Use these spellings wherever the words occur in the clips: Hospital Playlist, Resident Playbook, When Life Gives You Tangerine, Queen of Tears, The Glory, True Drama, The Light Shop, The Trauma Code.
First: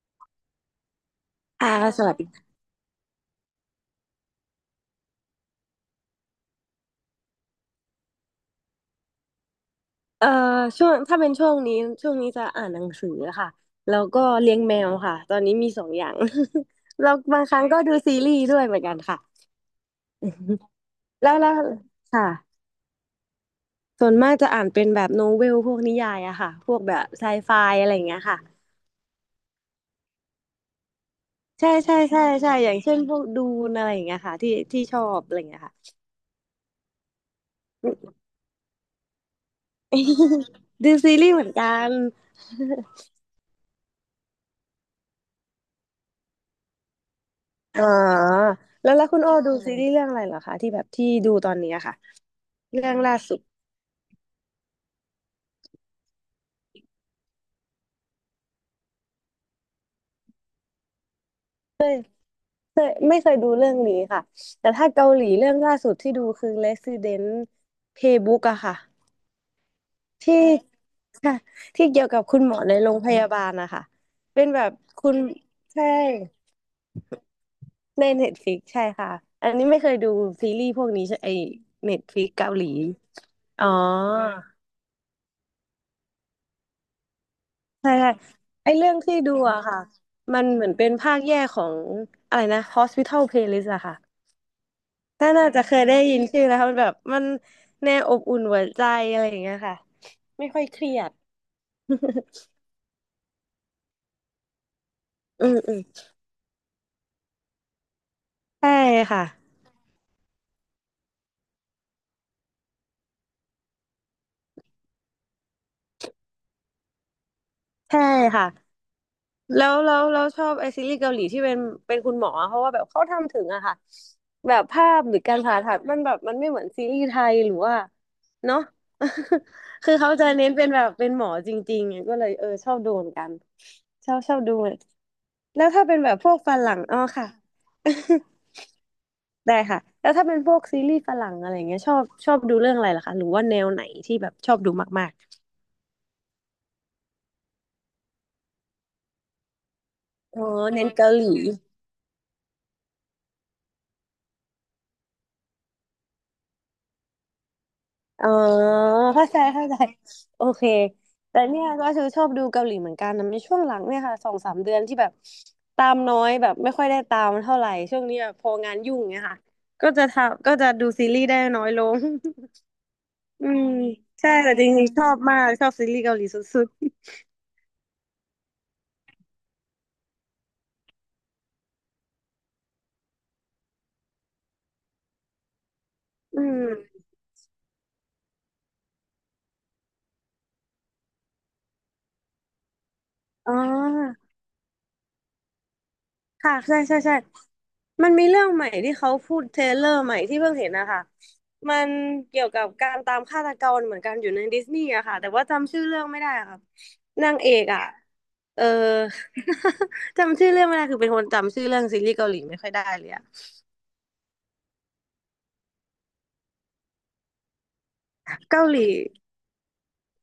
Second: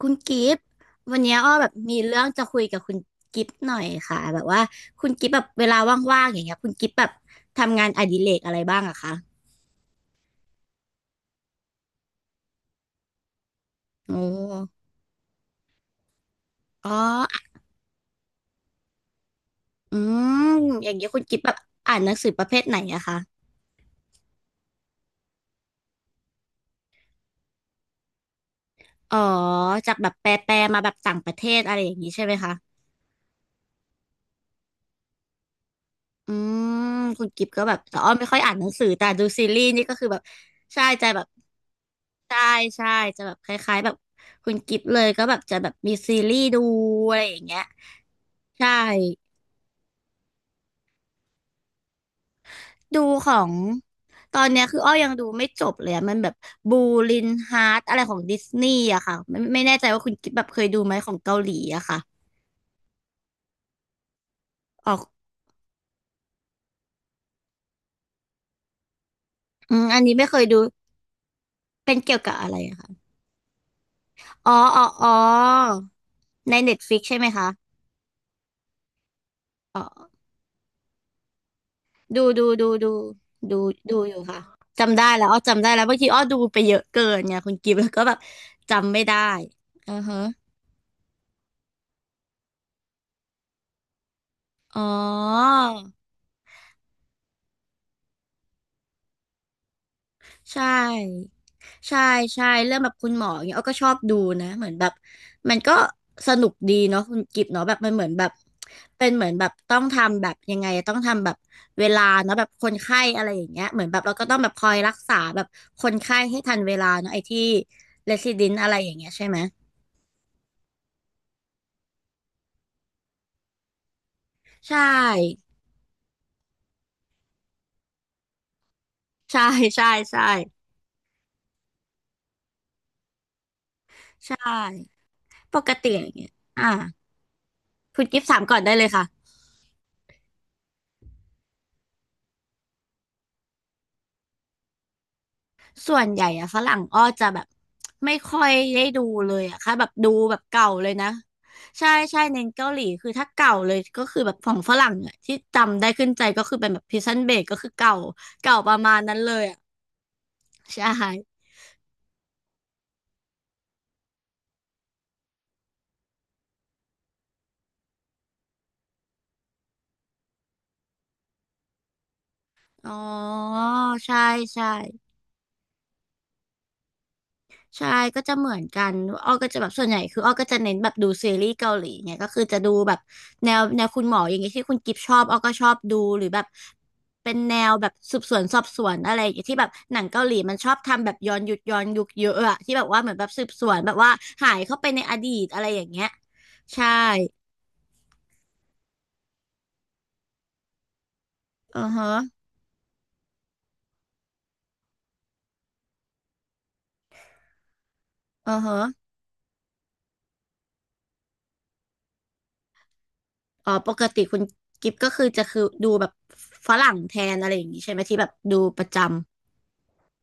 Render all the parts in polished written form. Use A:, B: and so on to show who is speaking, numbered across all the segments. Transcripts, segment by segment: A: คุณกิฟต์วันเนี้ยอ้อแบ
B: อ่า
A: บมี
B: สวัส
A: เรื่อง
B: ดี
A: จะคุยกับคุณกิฟต์หน่อยค่ะแบบว่าคุณกิฟต์แบบเวลาว่างๆอย่างเงี้ยคุณกิฟต์แบบทำงานอดิเรกอะไรบ้างอะคะ
B: เอ่อช่วงถ้าเป็นช่วงนี้ช่วงนี้จะอ่านหนังสือค่ะแล้ว
A: โอ
B: ก็เลี้ยงแม
A: ้
B: วค่ะตอนนี้มีสองอย่าง
A: อ๋อ
B: แล้วบางครั้งก็ดูซีรีส์ด้วยเหมือนกันค่ะ
A: อืมอย่างเงี้ยคุ ณ
B: แล้ว
A: กิฟต์
B: แล้
A: แบ
B: ว
A: บอ่านหนัง
B: ค่ะ
A: สือประเภทไหนอะคะ
B: ส่วนมากจะอ่านเป็นแบบโนเวลพวกนิยายอะค่ะพวกแบบไซไฟอะไรอย่างเงี้ยค่ะ
A: อ๋อจากแบบแปลๆมาแบบต่างประเทศ
B: ใช่
A: อะไรอย่า
B: ใช่
A: งงี้
B: ใช่
A: ใช่ไหม
B: ใช่
A: คะ
B: อย่างเช่นพวกดูนอะไรอย่างเงี้ยค่ะที่ที่ชอบอะไรอย่างเงี้ยค่ะ
A: อืมคุณกิฟก็แบบแต่อ้อไม่ค่อยอ่านหนังสือแต่ดูซีรีส์นี่ก็คือแบบใช่
B: ดู
A: ใจ
B: ซี
A: แบบ
B: รีส์เหมือนกัน
A: ใช่ใช่จะแบบคล้ายๆแบบคุณกิฟเลยก็แบบจะแบบมีซีรีส์ดูอะไรอย่างเงี้ย
B: อ๋อ
A: ใช่
B: แล้วคุณโอดูซีรีส์เรื่องอะไรเหรอคะที่แบบที่ดูตอนนี้อะค่ะ เรื่อง
A: ดู
B: ล่า
A: ข
B: สุ
A: อ
B: ด
A: งตอนเนี้ยคืออ้อยังดูไม่จบเลยอะมันแบบบูลินฮาร์ตอะไรของดิสนีย์อะค่ะไม่แน่ใจว่าคุณกิฟแบบเคยดูไหมของเกาหลีอะค่ะ
B: เคยไม่เคยดูเรื่องนี้ค่ะแต่ถ้า
A: ออก
B: เกาหลีเรื่องล่าสุดที่ดูคือ Resident Playbook อะค่ะ
A: อืมอันนี้ไม่เค
B: ที่
A: ยดู
B: ค่ะที่
A: เป็น
B: เกี่ยว
A: เกี่ย
B: กั
A: ว
B: บ
A: กับ
B: คุณ
A: อะ
B: หม
A: ไร
B: อใน
A: อะ
B: โร
A: ค่ะ
B: งพยาบาลนะคะเป็น
A: อ๋อ
B: แบบ
A: อ๋ออ๋
B: คุ
A: อ
B: ณใช่
A: ในเน็ตฟลิกใช่ไหมคะ
B: ใน Netflix ใช่ค่ะอันนี้ไม่เคยดูซีรีส์พวกนี้ใช่ไอ
A: ดู
B: Netflix
A: ดู
B: เกาหลี
A: ดูดูดู
B: อ๋อ
A: ดูอยู่ค่ะจำได้แล้วอ้อจำได้แล้วบางทีอ้อดูไปเยอะเกินไงคุณกิฟต์แล้
B: ใช่
A: วก็
B: ใช่
A: แบบ
B: ไอเรื่
A: จำ
B: อง
A: ไม่
B: ที่
A: ได้
B: ดูอะค่ะ
A: อือฮะ
B: มันเหมือนเป็นภาคแยกของอะไรนะ Hospital Playlist อะค่ะ
A: อ๋อ
B: ถ้าน่าจะเคยได้ยินชื่อแล้วค่ะมันแบบมันแนวอบอุ่นหัวใจอะไรอย่างเงี้ยค่ะไม่ค่
A: ใช่
B: อยเครียด
A: ใช่ ใช่เรื่องแบบคุณหมออย่างเงี้ยอ้อก็ชอบดูนะเหมือนแบบ
B: อื
A: มั
B: ม
A: นก็
B: อืม
A: สนุกดีเนาะคุณกิฟต์เนาะแบบมันเหมือนแบบ
B: ใช่
A: เป็นเห
B: ค่ะ
A: มือนแบบต้องทำแบบยังไงต้องทำแบบเวลาเนาะแบบคนไข้อะไรอย่างเงี้ยเหมือนแบบเราก็ต้องแบบคอยรักษาแบบคนไข้ให้ทันเวลาเนาะไอ้ที่
B: ใช่
A: เรซิเด
B: ค่ะ
A: นอะไรอย่างเงี้ยใช่ไหม
B: แล้วเราชอบไอซีรีส์เกาหลีที่เป็นคุณหมอเพราะว่าแบบเขาทำถึงอะค่ะแบบ
A: ใช
B: ภาพหรือการ
A: ่
B: ผ่าตัดมันแบบมันไม่เหมือนซีรีส์ไทยหรือว่าเนาะ
A: ใช่ ใช่
B: คือเขา
A: ใช่
B: จะเน้นเป็นแบบเป็นหมอจริงๆก็เลยเออชอบดูเหมือนกันชอบชอบ
A: ใช่
B: ดู
A: ป
B: แล้ว
A: ก
B: ถ้า
A: ติ
B: เป็น
A: อ
B: แบ
A: ย่าง
B: บ
A: เงี้
B: พ
A: ย
B: วกฝ
A: อ่า
B: รั่งอ๋อค่ะ
A: คุณ กิฟต์ถามก่อนได้เลยค่ะ
B: ได้ค่ะแล้วถ้าเป็นพวกซีรีส์ฝรั่งอะไรอย่างเงี้ยชอบชอบดูเรื่องอะไรล่ะคะหรือว่าแนวไหนที่แบบชอบดูมาก
A: ส่วนใหญ่อะฝรั่งอ้อจะแบบไม่ค่อยได้ดูเลยอะค่ะแบบดูแบ
B: ๆอ๋
A: บ
B: อ
A: เก่า
B: เน้
A: เล
B: น
A: ย
B: เกา
A: นะ
B: หลี
A: ใช่ใช่เน้นเกาหลีคือถ้าเก่าเลยก็คือแบบของฝรั่งอะที่จำได้ขึ้นใจก็คือเป็นแบบพิซันเบกก็คือเก่า
B: อ๋อ
A: เก่าประมาณนั้น
B: เข้า
A: เล
B: ใจ
A: ยอะ
B: เข้าใจโอเค
A: ใช่
B: แต่เนี่ยก็คือชอบดูเกาหลีเหมือนกันนะในช่วงหลังเนี่ยค่ะสองสามเดือนที่แบบตามน้อยแบบไม่ค่อยได้ตามเท่าไหร่ช่วงนี้แบบพองานยุ่งเนี่ยค่ะก็จะทำก็จะดูซีรีส์ได้น้อยลง
A: อ๋อ
B: อืม
A: ใช่
B: ใช่แต่จ
A: ใช่
B: ริงๆชอบมากชอบซีรีส์เกาหลีสุด
A: ใช่ก็จะเหมือนกันอ้อก็จะแบบส่วนใหญ่คืออ้อก็จะเน้นแบบดูซีรีส์เกาหลีเนี่ยก็คือจะดูแบบแนวแนวคุณหมออย่างเงี้ยที่คุณกิฟชอบอ้อก็ชอบดูหรือ
B: ๆ
A: แบ
B: อื
A: บ
B: ม
A: เป็นแนวแบบสืบสวนสอบสวนอะไรอย่างเงี้ยที่แบบหนังเกาหลีมันชอบทำแบบย้อนยุคย้อนยุคเยอะอะที่แบบว่าเหมือนแบบสืบ
B: อ๋
A: สวนแบบว่า
B: อ
A: หายเข้าไปในอดีตอะไรอย่างเงี้ย
B: ค่ะใช่
A: ใช่
B: ใช่ใช่มันมีเรื่องใหม่ที่เขาพูดเทรลเลอร์ใหม่ที่เพิ่งเห็นนะคะมั
A: อือ
B: น
A: ฮะ
B: เกี่ยวกับการตามฆาตกรเหมือนกันอยู่ในดิสนีย์อะค่ะแต่ว่าจำชื่อเรื่องไม่ได้อะค่ะนางเอกอะ
A: อือ
B: เออ
A: ฮะ
B: จำชื่อเรื่องไม่ได้คือเป็นคนจำชื่อเรื่องซีรีส์เกาหลีไม่ค่อยได้เลยอะ
A: อ๋อปกติคุณกิฟก็คือจะคือดูแบบฝรั่งแทนอะไรอย่างงี้ใช่ไหมที่แบบดู
B: เกาห
A: ประ
B: ลี
A: จำ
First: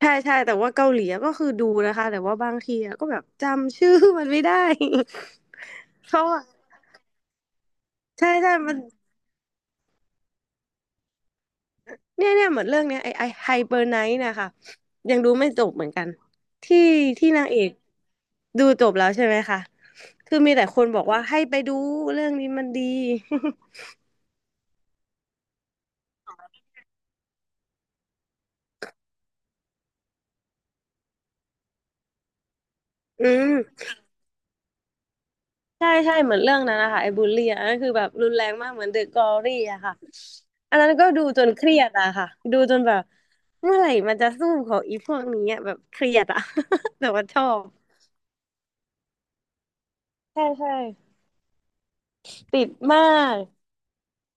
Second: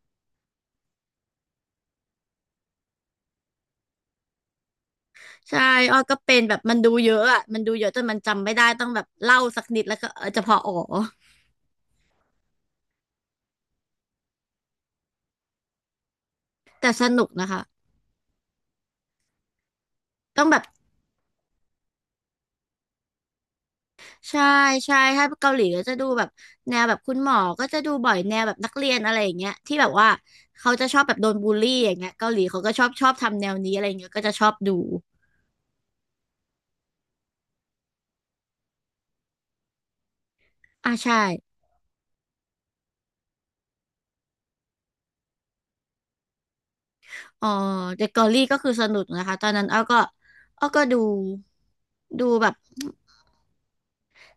B: ใช่ใช่แต่ว่าเกาหลีอะก็คือดูนะคะแต่ว่าบางทีอะก็แบบจำชื่อมันไม่ได้
A: ใช่อ้อ ก็
B: เขา
A: เป็น
B: อะ
A: แบบมันดูเยอะอ่ะมันดูเยอะจนมัน
B: ใช่
A: จำ
B: ใช่
A: ไม่ได้
B: มัน
A: ต้องแบบเล่าสักนิดแล้วก็เออจะพออ๋อ
B: เนี่ยเนี่ยเหมือนเรื่องเนี้ยไอไฮเบอร์ไนท์นะคะยังดูไม่จบเหมือนกันที่
A: แต่สนุก
B: ที่นา
A: นะ
B: งเอ
A: คะ
B: กดูจบแล้วใช่ไหมคะคือ
A: ต้อง
B: มี
A: แบบ
B: แต่คนบอกว่าให้ไปดูเรื่องนี้มันดี
A: ใช่ใช่ถ้าเกาหลีก็จะดูแบบแนวแบบคุณหมอก็จะดูบ่อยแนวแบบนักเรียนอะไรอย่างเงี้ยที่แบบว่าเขาจะชอบแบบโดนบูลลี่อย่างเงี้ยเกาหลีเขาก็ชอบชอบ
B: อื
A: ทำแนว
B: ม
A: นี้อะไรอย่างเงี้ยก็จะชอบดู
B: ใช่ใช่เหมือนเรื่องนั้นนะคะไอ้บูลลี่อะอันนั้นคือแบบรุนแรงมากเหมือนเดอะกอรี่อะค่ะอันนั้
A: อ่า
B: นก็
A: ใช่
B: ดูจนเครียดอะค่ะดูจนแบบเมื่อไหร่มันจะสู้ของอีพวกนี้อะแบบเครียดอะ แต่ว่าช
A: อ๋
B: อ
A: อ
B: บ
A: เดอะเกาหลีก็คือสนุกนะคะตอนนั้นอ้อก็
B: ใช่
A: อ้อ
B: ใช่
A: ก็ดูดูแบบ
B: ติดมาก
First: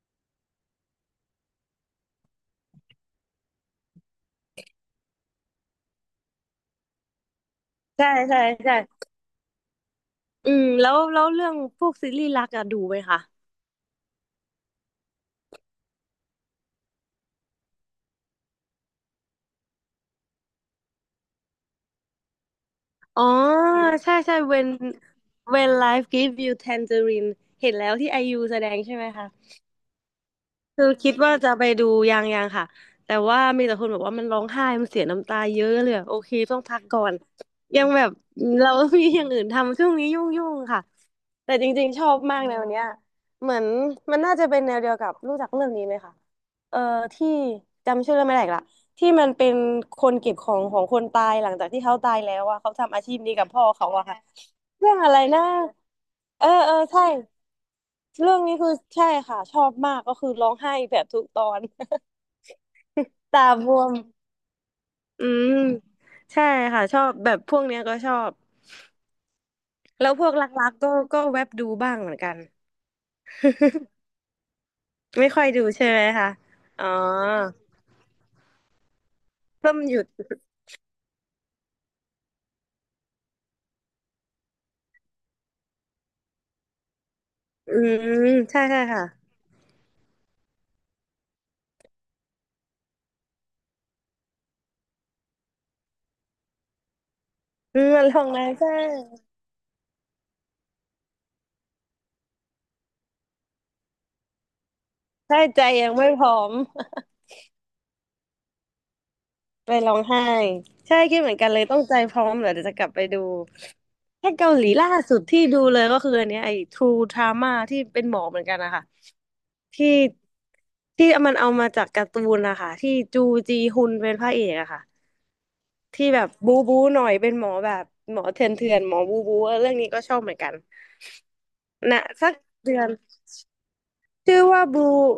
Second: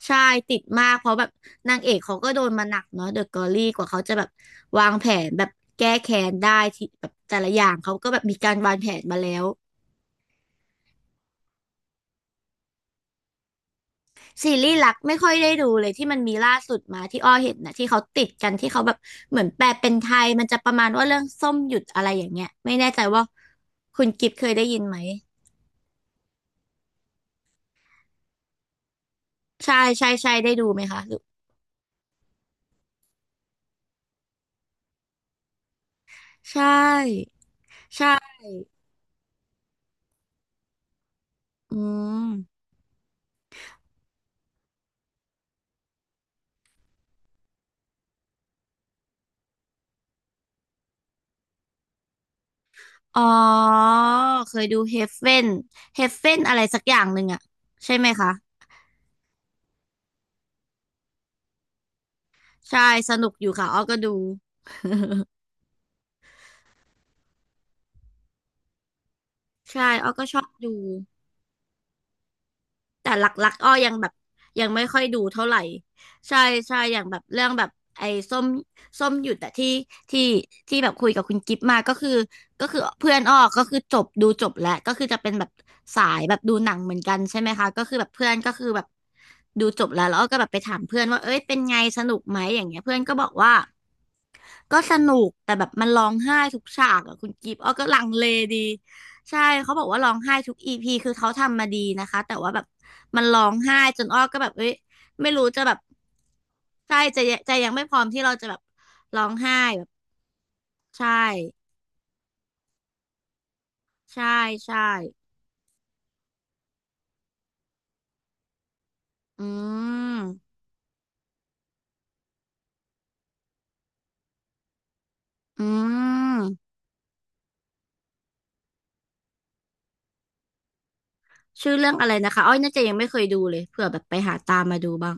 A: ใช่ติดมากเพราะแบบนางเอกเขาก็โดนมาหนักเนาะเดอะกอรี่กว่าเขาจะแบบวางแผนแบบแก้แค้นได้ที่แบบแต่ละอย่างเขา
B: ใช่
A: ก็แบบมี
B: ใช่
A: การวา
B: ใช่
A: งแผนมาแล้ว
B: อืมแล้วเรื่องพวกซีรีส์รักอะดูไหมคะ
A: ซีรีส์รักไม่ค่อยได้ดูเลยที่มันมีล่าสุดมาที่อ้อเห็นนะที่เขาติดกันที่เขาแบบเหมือนแปลเป็นไทยมันจะประมาณว่าเรื่องส้มหยุดอะไรอย่างเงี้ยไม่แน่ใจ
B: อ๋
A: ว่า
B: อ
A: คุณ
B: ใช่
A: กิฟ
B: ใช่
A: เคยได้
B: when
A: ยินไหม
B: when life give you tangerine เห็นแล้วที่ไอยูแสดงใช่ไหมคะ
A: ใช่ใช่ใช่ได้ดูไหม
B: คือ
A: คะห
B: คิด
A: รือ
B: ว่าจะไปดูยังยังค่ะแต่ว่ามีแต่คนบอกว่ามันร้องไห้มันเสียน้ำตาเยอะเลยอะโอเค
A: ใช
B: ต้องพักก่อน
A: ่
B: ยังแบบ
A: ใช่
B: เรา มีอย่างอื่นทำช่วงนี้ยุ่งๆค่ะแต่จ
A: อื
B: ริงๆชอบ
A: ม
B: มากแนวเนี้ยเหมือนมันน่าจะเป็นแนวเดียวกับรู้จักเรื่องนี้ไหมคะเอ่อที่จำชื่อเรื่องไม่ได้อีกละที่มันเป็นคนเก็บของของคนตายหลังจากที่เขาตายแล้วอะเขาทำอาชีพ
A: อ๋อ
B: นี้กับพ่อเขาอะค่ะ
A: เคยดู
B: เรื่อ
A: เฮ
B: งอะ
A: ฟ
B: ไร
A: เ e
B: นะ
A: นเฮฟเ e น
B: เออ
A: อะไร
B: เออ
A: สักอ
B: ใช่
A: ย่างหนึ่งอะใช่ไหมคะ
B: เรื่องนี้คือใช่ค่ะชอบมากก็คือร้องไห้แบบทุกตอน
A: ใช่สนุก
B: ตา
A: อยู่ค่ะ
B: บ
A: อ้อ
B: วม
A: ก็ดู
B: อืมใช่ค่ะชอบแบบพวกเนี้ยก็ชอบ
A: ใช่อ้
B: แล้
A: อ
B: วพ
A: ก็
B: วก
A: ชอ
B: ร
A: บ
B: ั
A: ดู
B: กๆก็ก็แวบดูบ้างเหมือนกัน
A: แต่หลักๆอ้อยังแบบยังไม่ค่อยดู
B: ไม่ค่อ
A: เท่า
B: ย
A: ไหร่
B: ดูใช่ไหมคะ
A: ใช่ใช่
B: อ๋อ
A: อย่างแบบเรื่องแบบไอ้ส้มส้มหยุดแต่ที่
B: เพิ่มหยุด
A: ที่ที่แบบคุยกับคุณกิฟต์มาก็คือเพื่อนอ้อก็คือจบดูจบแล้วก็คือจะเป็นแบบสายแบบดูหนังเหมือนกันใช่ไหมคะ
B: อื
A: ก็คือแบบเพื่อน
B: ม
A: ก็
B: ใช่
A: คือแบ
B: ใช่
A: บ
B: ค่ะ
A: ดูจบแล้วแล้วอ้อก็แบบไปถามเพื่อนว่าเอ้ยเป็นไงสนุกไหมอย่างเงี้ยเพื่อนก็บอกว่า ก็สนุกแต่แบบมันร้องไห้ทุกฉากอะคุณกิฟต์อ้อ
B: อื
A: ก็
B: ม
A: ลั
B: มั
A: ง
B: นล
A: เล
B: งนะ
A: ดี
B: ใช่
A: ใช่เขาบอกว่าร้องไห้ทุกอีพีคือเขาทำมาดีนะคะแต่ว่าแบบมันร้องไห้จนอ้อก็แบบเอ้ยไม่
B: ใช่
A: รู้
B: ใจ
A: จะแบบ
B: ยังไม่พร้อม
A: ใช่ใจะใจยังไม่พร้อมที่เราจะแบบร้องไห้
B: ไป
A: แบบ
B: ร้องไห้ใช่
A: ใช่
B: คิดเหมือนกันเลยต้องใจพร้อมเหรอเดี๋ยวจะกลับไปดู
A: ใช่
B: แค่เกาหลี
A: ใช่
B: ล่าสุดที่ดูเลยก็คืออันเนี้ยไอ้ True Drama ที่เป็นหมอเหมือนกันนะคะ
A: อื
B: ที่
A: ม
B: ที่มันเอามาจากการ์ตูนนะคะที่จูจีฮุนเป็นพระเอกอะค่ะ
A: อื
B: ที่แบบบู
A: ม
B: บูหน่อยเป็นหมอแบบหมอเถื่อนเถื่อนหมอบูบูเรื่องนี้ก็ชอบเหมือนกัน
A: ชื่อเรื่อง
B: นะ
A: อะไร
B: สั
A: นะ
B: ก
A: คะอ้อยน่า
B: เดื
A: จะ
B: อน
A: ยังไม่เคยดูเลยเผื่อแบบไปหา
B: ชื่อ
A: ตา
B: ว่า
A: มมา
B: บู
A: ดูบ้าง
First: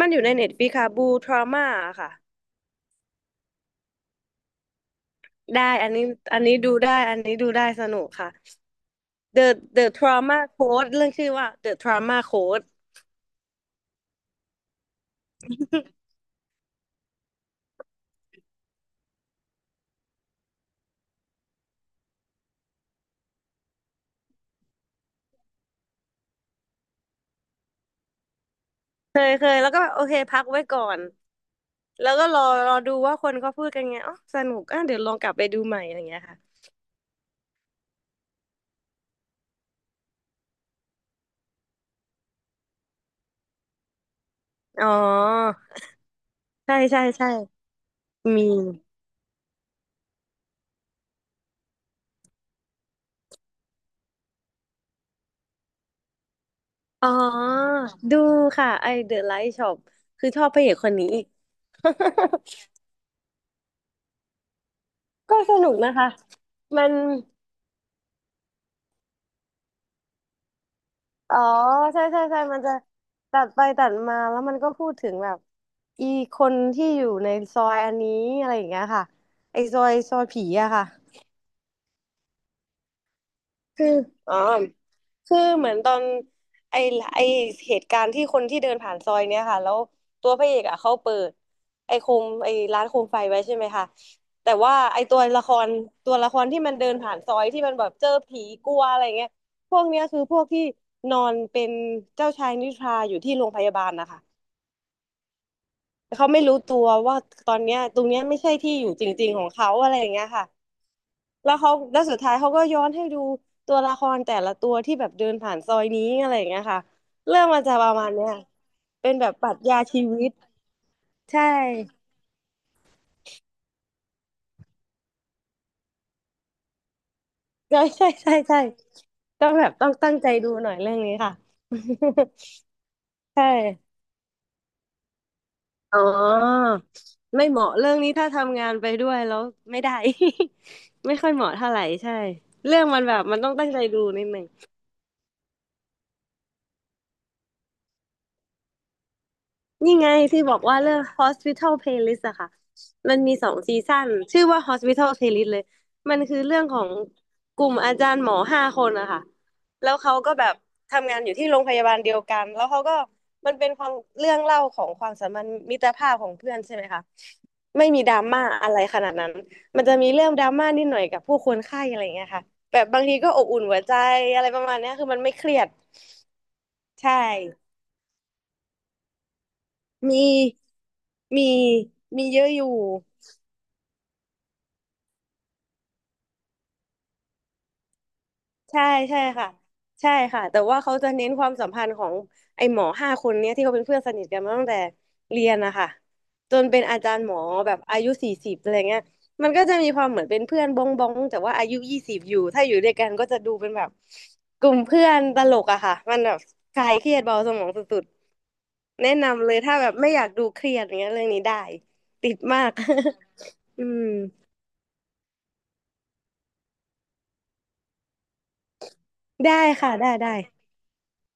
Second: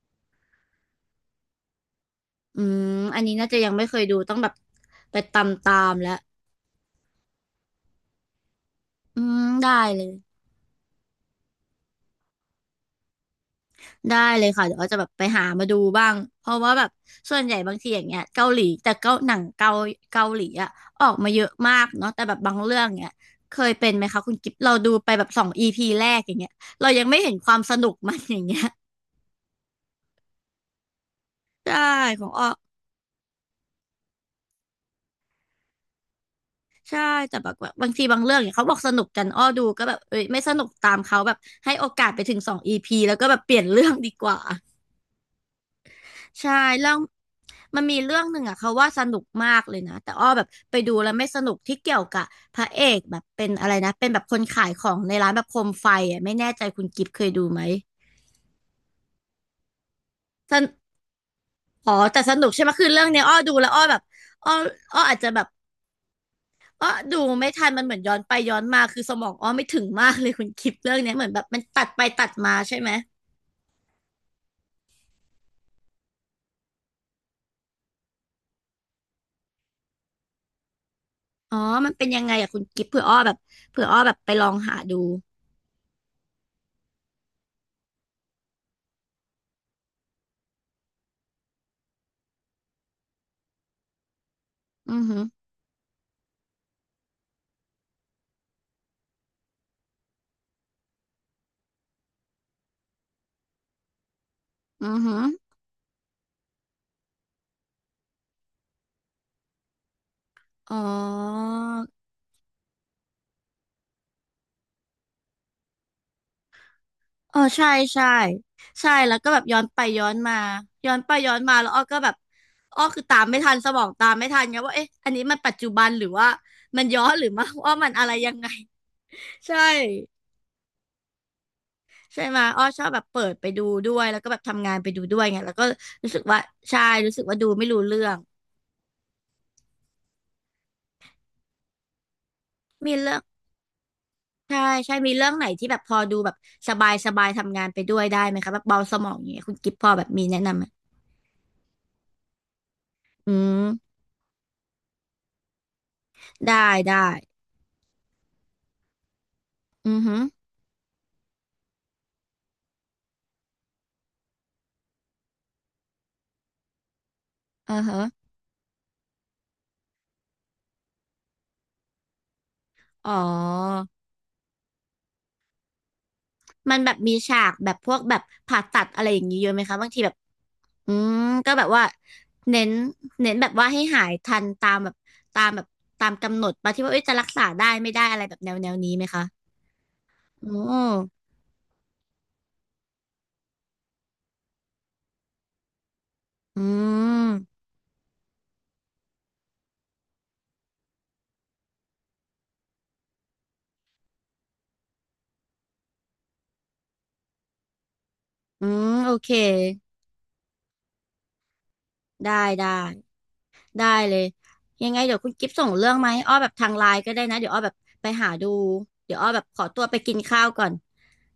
B: มันอยู่ในเน็ตฟ i ิค่ะบูทรามาค่ะ
A: อืมอันนี้น่าจะยังไม่เคยดูต้องแบบไปตาม
B: ได้
A: ตา
B: อัน
A: ม
B: นี้
A: แล้ว
B: อันนี้ดูได้อันนี้ดูได้สนุกค่ะ The
A: ได้
B: The
A: เลย
B: Trauma Code เรื่องชื่อว่า The Trauma Code
A: ได้เลยค่ะเดี๋ยวอ้อจะแบบไปหามาดูบ้างเพราะว่าแบบส่วนใหญ่บางทีอย่างเงี้ยเกาหลีแต่เกาหนังเกาเกาหลีอะออกมาเยอะมากเนาะแต่แบบบางเรื่องเนี้ยเคยเป็นไหมคะคุณกิ๊บเราดูไปแบบสองอีพีแรกอย่างเงี้ยเรายังไม่เห็นความสนุกมัน อย่างเงี้ย
B: เคยเคยแล้วก็แบบโอเคพักไว้ก่อน
A: ใช่
B: แล้ว
A: ข
B: ก็
A: อง
B: รอ
A: อ้อ
B: รอดูว่าคนเขาพูดกันไงอ๋อสนุกอ่ะเดี๋ยวลองกลับไปดูใหม่อะไรอย่างเงี้ยค่ะ
A: ใช่แต่แบบว่าบางทีบางเรื่องเนี่ยเขาบอกสนุกกันอ้อดูก็แบบเอ้ยไม่สนุกตามเขาแบบให้โอกาสไปถึงสองอีพีแล้วก็แบบเปลี่ยนเรื่องดีกว่า
B: อ๋อ
A: ใช่
B: ใช่
A: เรื่อง
B: ใช่ใช่
A: มันมีเรื่องหนึ่
B: มี
A: งอะเขาว่าสนุกมากเลยนะแต่อ้อแบบไปดูแล้วไม่สนุกที่เกี่ยวกับพระเอกแบบเป็นอะไรนะเป็นแบบคนขายของในร้านแบบโคมไฟอะไม่แน่ใจคุณกิ
B: อ๋
A: ฟ
B: อ
A: ต์เคยดูไหม
B: ดูค่ะไอ The Light Shop คือชอบ
A: ส
B: พระ
A: น
B: เอกคนนี้
A: อ๋อแต่สนุกใช่ไหม คือเรื่องเนี้ยอ้อดูแล้วอ้อแบบอ้ออ้ออาจจะ
B: ก็
A: แบบ
B: สนุกนะคะมั
A: อ้อ
B: น
A: ดูไม่ทันมันเหมือนย้อนไปย้อนมาคือสมองอ้อไม่ถึงมากเลยคุณกิฟต์เรื่องเนี้ยเหมือน
B: อ๋อ
A: แบบมันตัดไป
B: ใช่ใช่
A: ตัด
B: ใช่
A: มา
B: มันจะ
A: ใช่ไหม
B: ตัดไปตัดมาแล้วมันก็พูดถึงแบบอีคนที่อยู่ในซอยอันนี้อะไรอย่างเงี้ยค่ะไอซอยผีอะค่ะ
A: อ๋อมันเป็นยังไงอะคุณกิฟต์เผื่ออ้อแบบเผื่
B: คื
A: อ
B: อ
A: อ้อแบบไป
B: อ๋อ
A: ลองหาดู
B: คือเหมือนตอนไอ้ไอ้เหตุการณ์ที่คนที่เดินผ่านซอยเนี้ยค่ะแล้วตัวพระเอกอ่ะเขาเปิดไอ้ร้านโคมไฟไว้ใช่ไหมคะแต่ว่า
A: อื
B: ไอ้
A: อ
B: ตั
A: หื
B: ว
A: อ
B: ละครตัวละครที่มันเดินผ่านซอยที่มันแบบเจอผีกลัวอะไรเงี้ยพวกเนี้ยคือพวกที่นอนเป็นเจ้าชายนิทราอยู่ที่โรงพยาบาลนะคะ
A: อือหือ
B: เขาไม่รู้ตัวว่าตอนเนี้ยตรงเนี้ยไม่ใช่ที่อยู่จริงๆของเขาอะไรอย่างเงี้ยค่ะ
A: อ๋อ
B: แล้วสุดท้ายเขาก็ย้อนให้ดูตัวละครแต่ละตัวที่แบบเดินผ่านซอยนี้อะไรอย่างเงี้ยค่ะ
A: เออ
B: เรื่องมัน
A: ใช่
B: จะประ
A: ใช่
B: มาณเนี้ย
A: ใช่
B: เป็น
A: แล้ว
B: แบ
A: ก็
B: บ
A: แบบ
B: ปรั
A: ย้
B: ช
A: อน
B: ญา
A: ไป
B: ชี
A: ย้อน
B: วิต
A: มาย้อนไปย้อน
B: ใช่
A: มาแล้วอ้อก็แบบอ้อคือตามไม่ทันสมองตามไม่ทันไงว่าเอ๊ะอันนี้มันปัจจุบันหรือว่ามันย้อนหรือว่าว่า
B: ใช่
A: มันอะ
B: ใช่
A: ไรยั
B: ใช่
A: งไง
B: ใช่ต้ อง
A: ใช่
B: แบบต้องตั้งใจดูหน่อยเรื่องนี้ค่ะ
A: ใช่ไหมยอ้อชอบแบบเปิด ไป
B: ใช่
A: ดูด้วยแล้วก็แบบทำงานไปดูด้วยไงแล้วก็
B: อ๋อ
A: รู้สึกว่าใช่รู้สึกว่า
B: ไม่
A: ดู
B: เห
A: ไม่
B: มาะ
A: รู้
B: เรื่อง
A: เรื่อ
B: นี้
A: ง
B: ถ้าทำงานไปด้วยแล้วไม่ได้ ไม่ค่อยเหมาะเท่าไหร่ใช่เรื่อง
A: มี
B: มันแบ
A: เรื่อง
B: บมันต้องตั้งใจดูนิดนึง
A: ใช่ใช่มีเรื่องไหนที่แบบพอดูแบบสบายสบายทำงานไปด้วยได้ไหมคะแบบเบาสมองอย่างเงี้ยคุณกิฟพอ
B: นี่
A: แบบ
B: ไง
A: มีแนะ
B: ที่บอ
A: นำ
B: ก
A: ไหม
B: ว่าเรื่อง Hospital Playlist อะค่ะ มัน
A: อื
B: มีสอง
A: ม
B: ซีซั่นชื่อว่า Hospital Playlist เลย มันคือเรื่อง
A: ได้
B: ของ
A: ได้
B: กลุ่มอาจารย์หมอห้าคนอะค่ะ แล้
A: อื
B: ว
A: อ
B: เขา
A: ฮึ
B: ก็แบบทำงานอยู่ที่โรงพยาบาลเดียวกัน แล้วเขาก็มันเป็นความเรื่องเล่าของความสัมพันธ์มิตรภาพของเพื่อนใช่ไหมคะ
A: อือ
B: ไม่
A: ฮะ
B: มีดราม่าอะไรขนาดนั้น มันจะมีเรื่องดราม่านิดหน่อยกับผู้คนไข้อะไรอย่างเงี้ยค่ะแบบบาง
A: อ๋อ
B: ทีก็อบอุ่นหัวใจอะไรประมาณเนี้ยคือมันไม่เครียด
A: มันแบบ
B: ใช่
A: มีฉากแบบพวกแบบผ่าตัดอะไรอย่างนี้เยอะไหมคะบางทีแบบ
B: มี
A: อืม
B: มี
A: ก็แบบว่า
B: มีเยอะอ
A: เน้
B: ยู่
A: นเน้นแบบว่าให้หายทันตามแบบตามแบบตามกำหนดปะที่ว่าเอ้ยจะรักษาได้ไม่ได้อะไรแบบแนวแนว
B: ใช่
A: นี้ไหม
B: ใช่
A: คะ
B: ค่ะใช่ค่ะ
A: อ๋
B: แต่ว่าเขาจะ
A: อ
B: เน้นความสัมพันธ์ของไอ้หมอห้าคนเนี้ยที่เขาเป็นเพื่อนสนิทกันมาตั้งแต่เรียนนะคะจ
A: อื
B: นเป็นอาจารย์หมอ
A: ม
B: แบบอายุ40อะไรเงี้ยมันก็จะมีความเหมือนเป็นเพื่อนบ้องบ้องแต่ว่าอายุ20อยู่ถ้าอยู่ด้วยกันก็จะดูเป็นแบบกลุ่มเพื่อนตลกอะค่ะมันแบบคลายเครียดเบาสมองสุด
A: อืม
B: ๆแนะ
A: โอเค
B: นำเลยถ้าแบบไม่อยากดูเครียดอย่างเงี้ยเรื่องนี้ได้ติ
A: ได้
B: ดมา
A: ได้
B: ก อื
A: ได้
B: ม
A: เลยยังไงเดี๋ยวคุณกิฟต์ส่งเรื่องมาให้อ้อแบบทางไลน์ก็ได้นะเดี๋ยวอ้อแบบไปหาดูเดี๋ยวอ้อแบบ
B: ได้
A: ขอตัว
B: ค่ะ
A: ไป
B: ได้
A: กิน
B: ได้
A: ข้าวก่อน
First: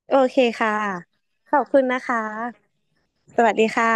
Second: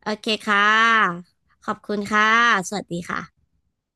A: โอ
B: โอ
A: เค
B: เค
A: ค่
B: ค่ะ
A: ะ
B: ขอบ
A: ขอบ
B: คุณ
A: คุณ
B: นะคะ
A: ค่ะสวัสดีค่ะ
B: สวัสดีค่ะ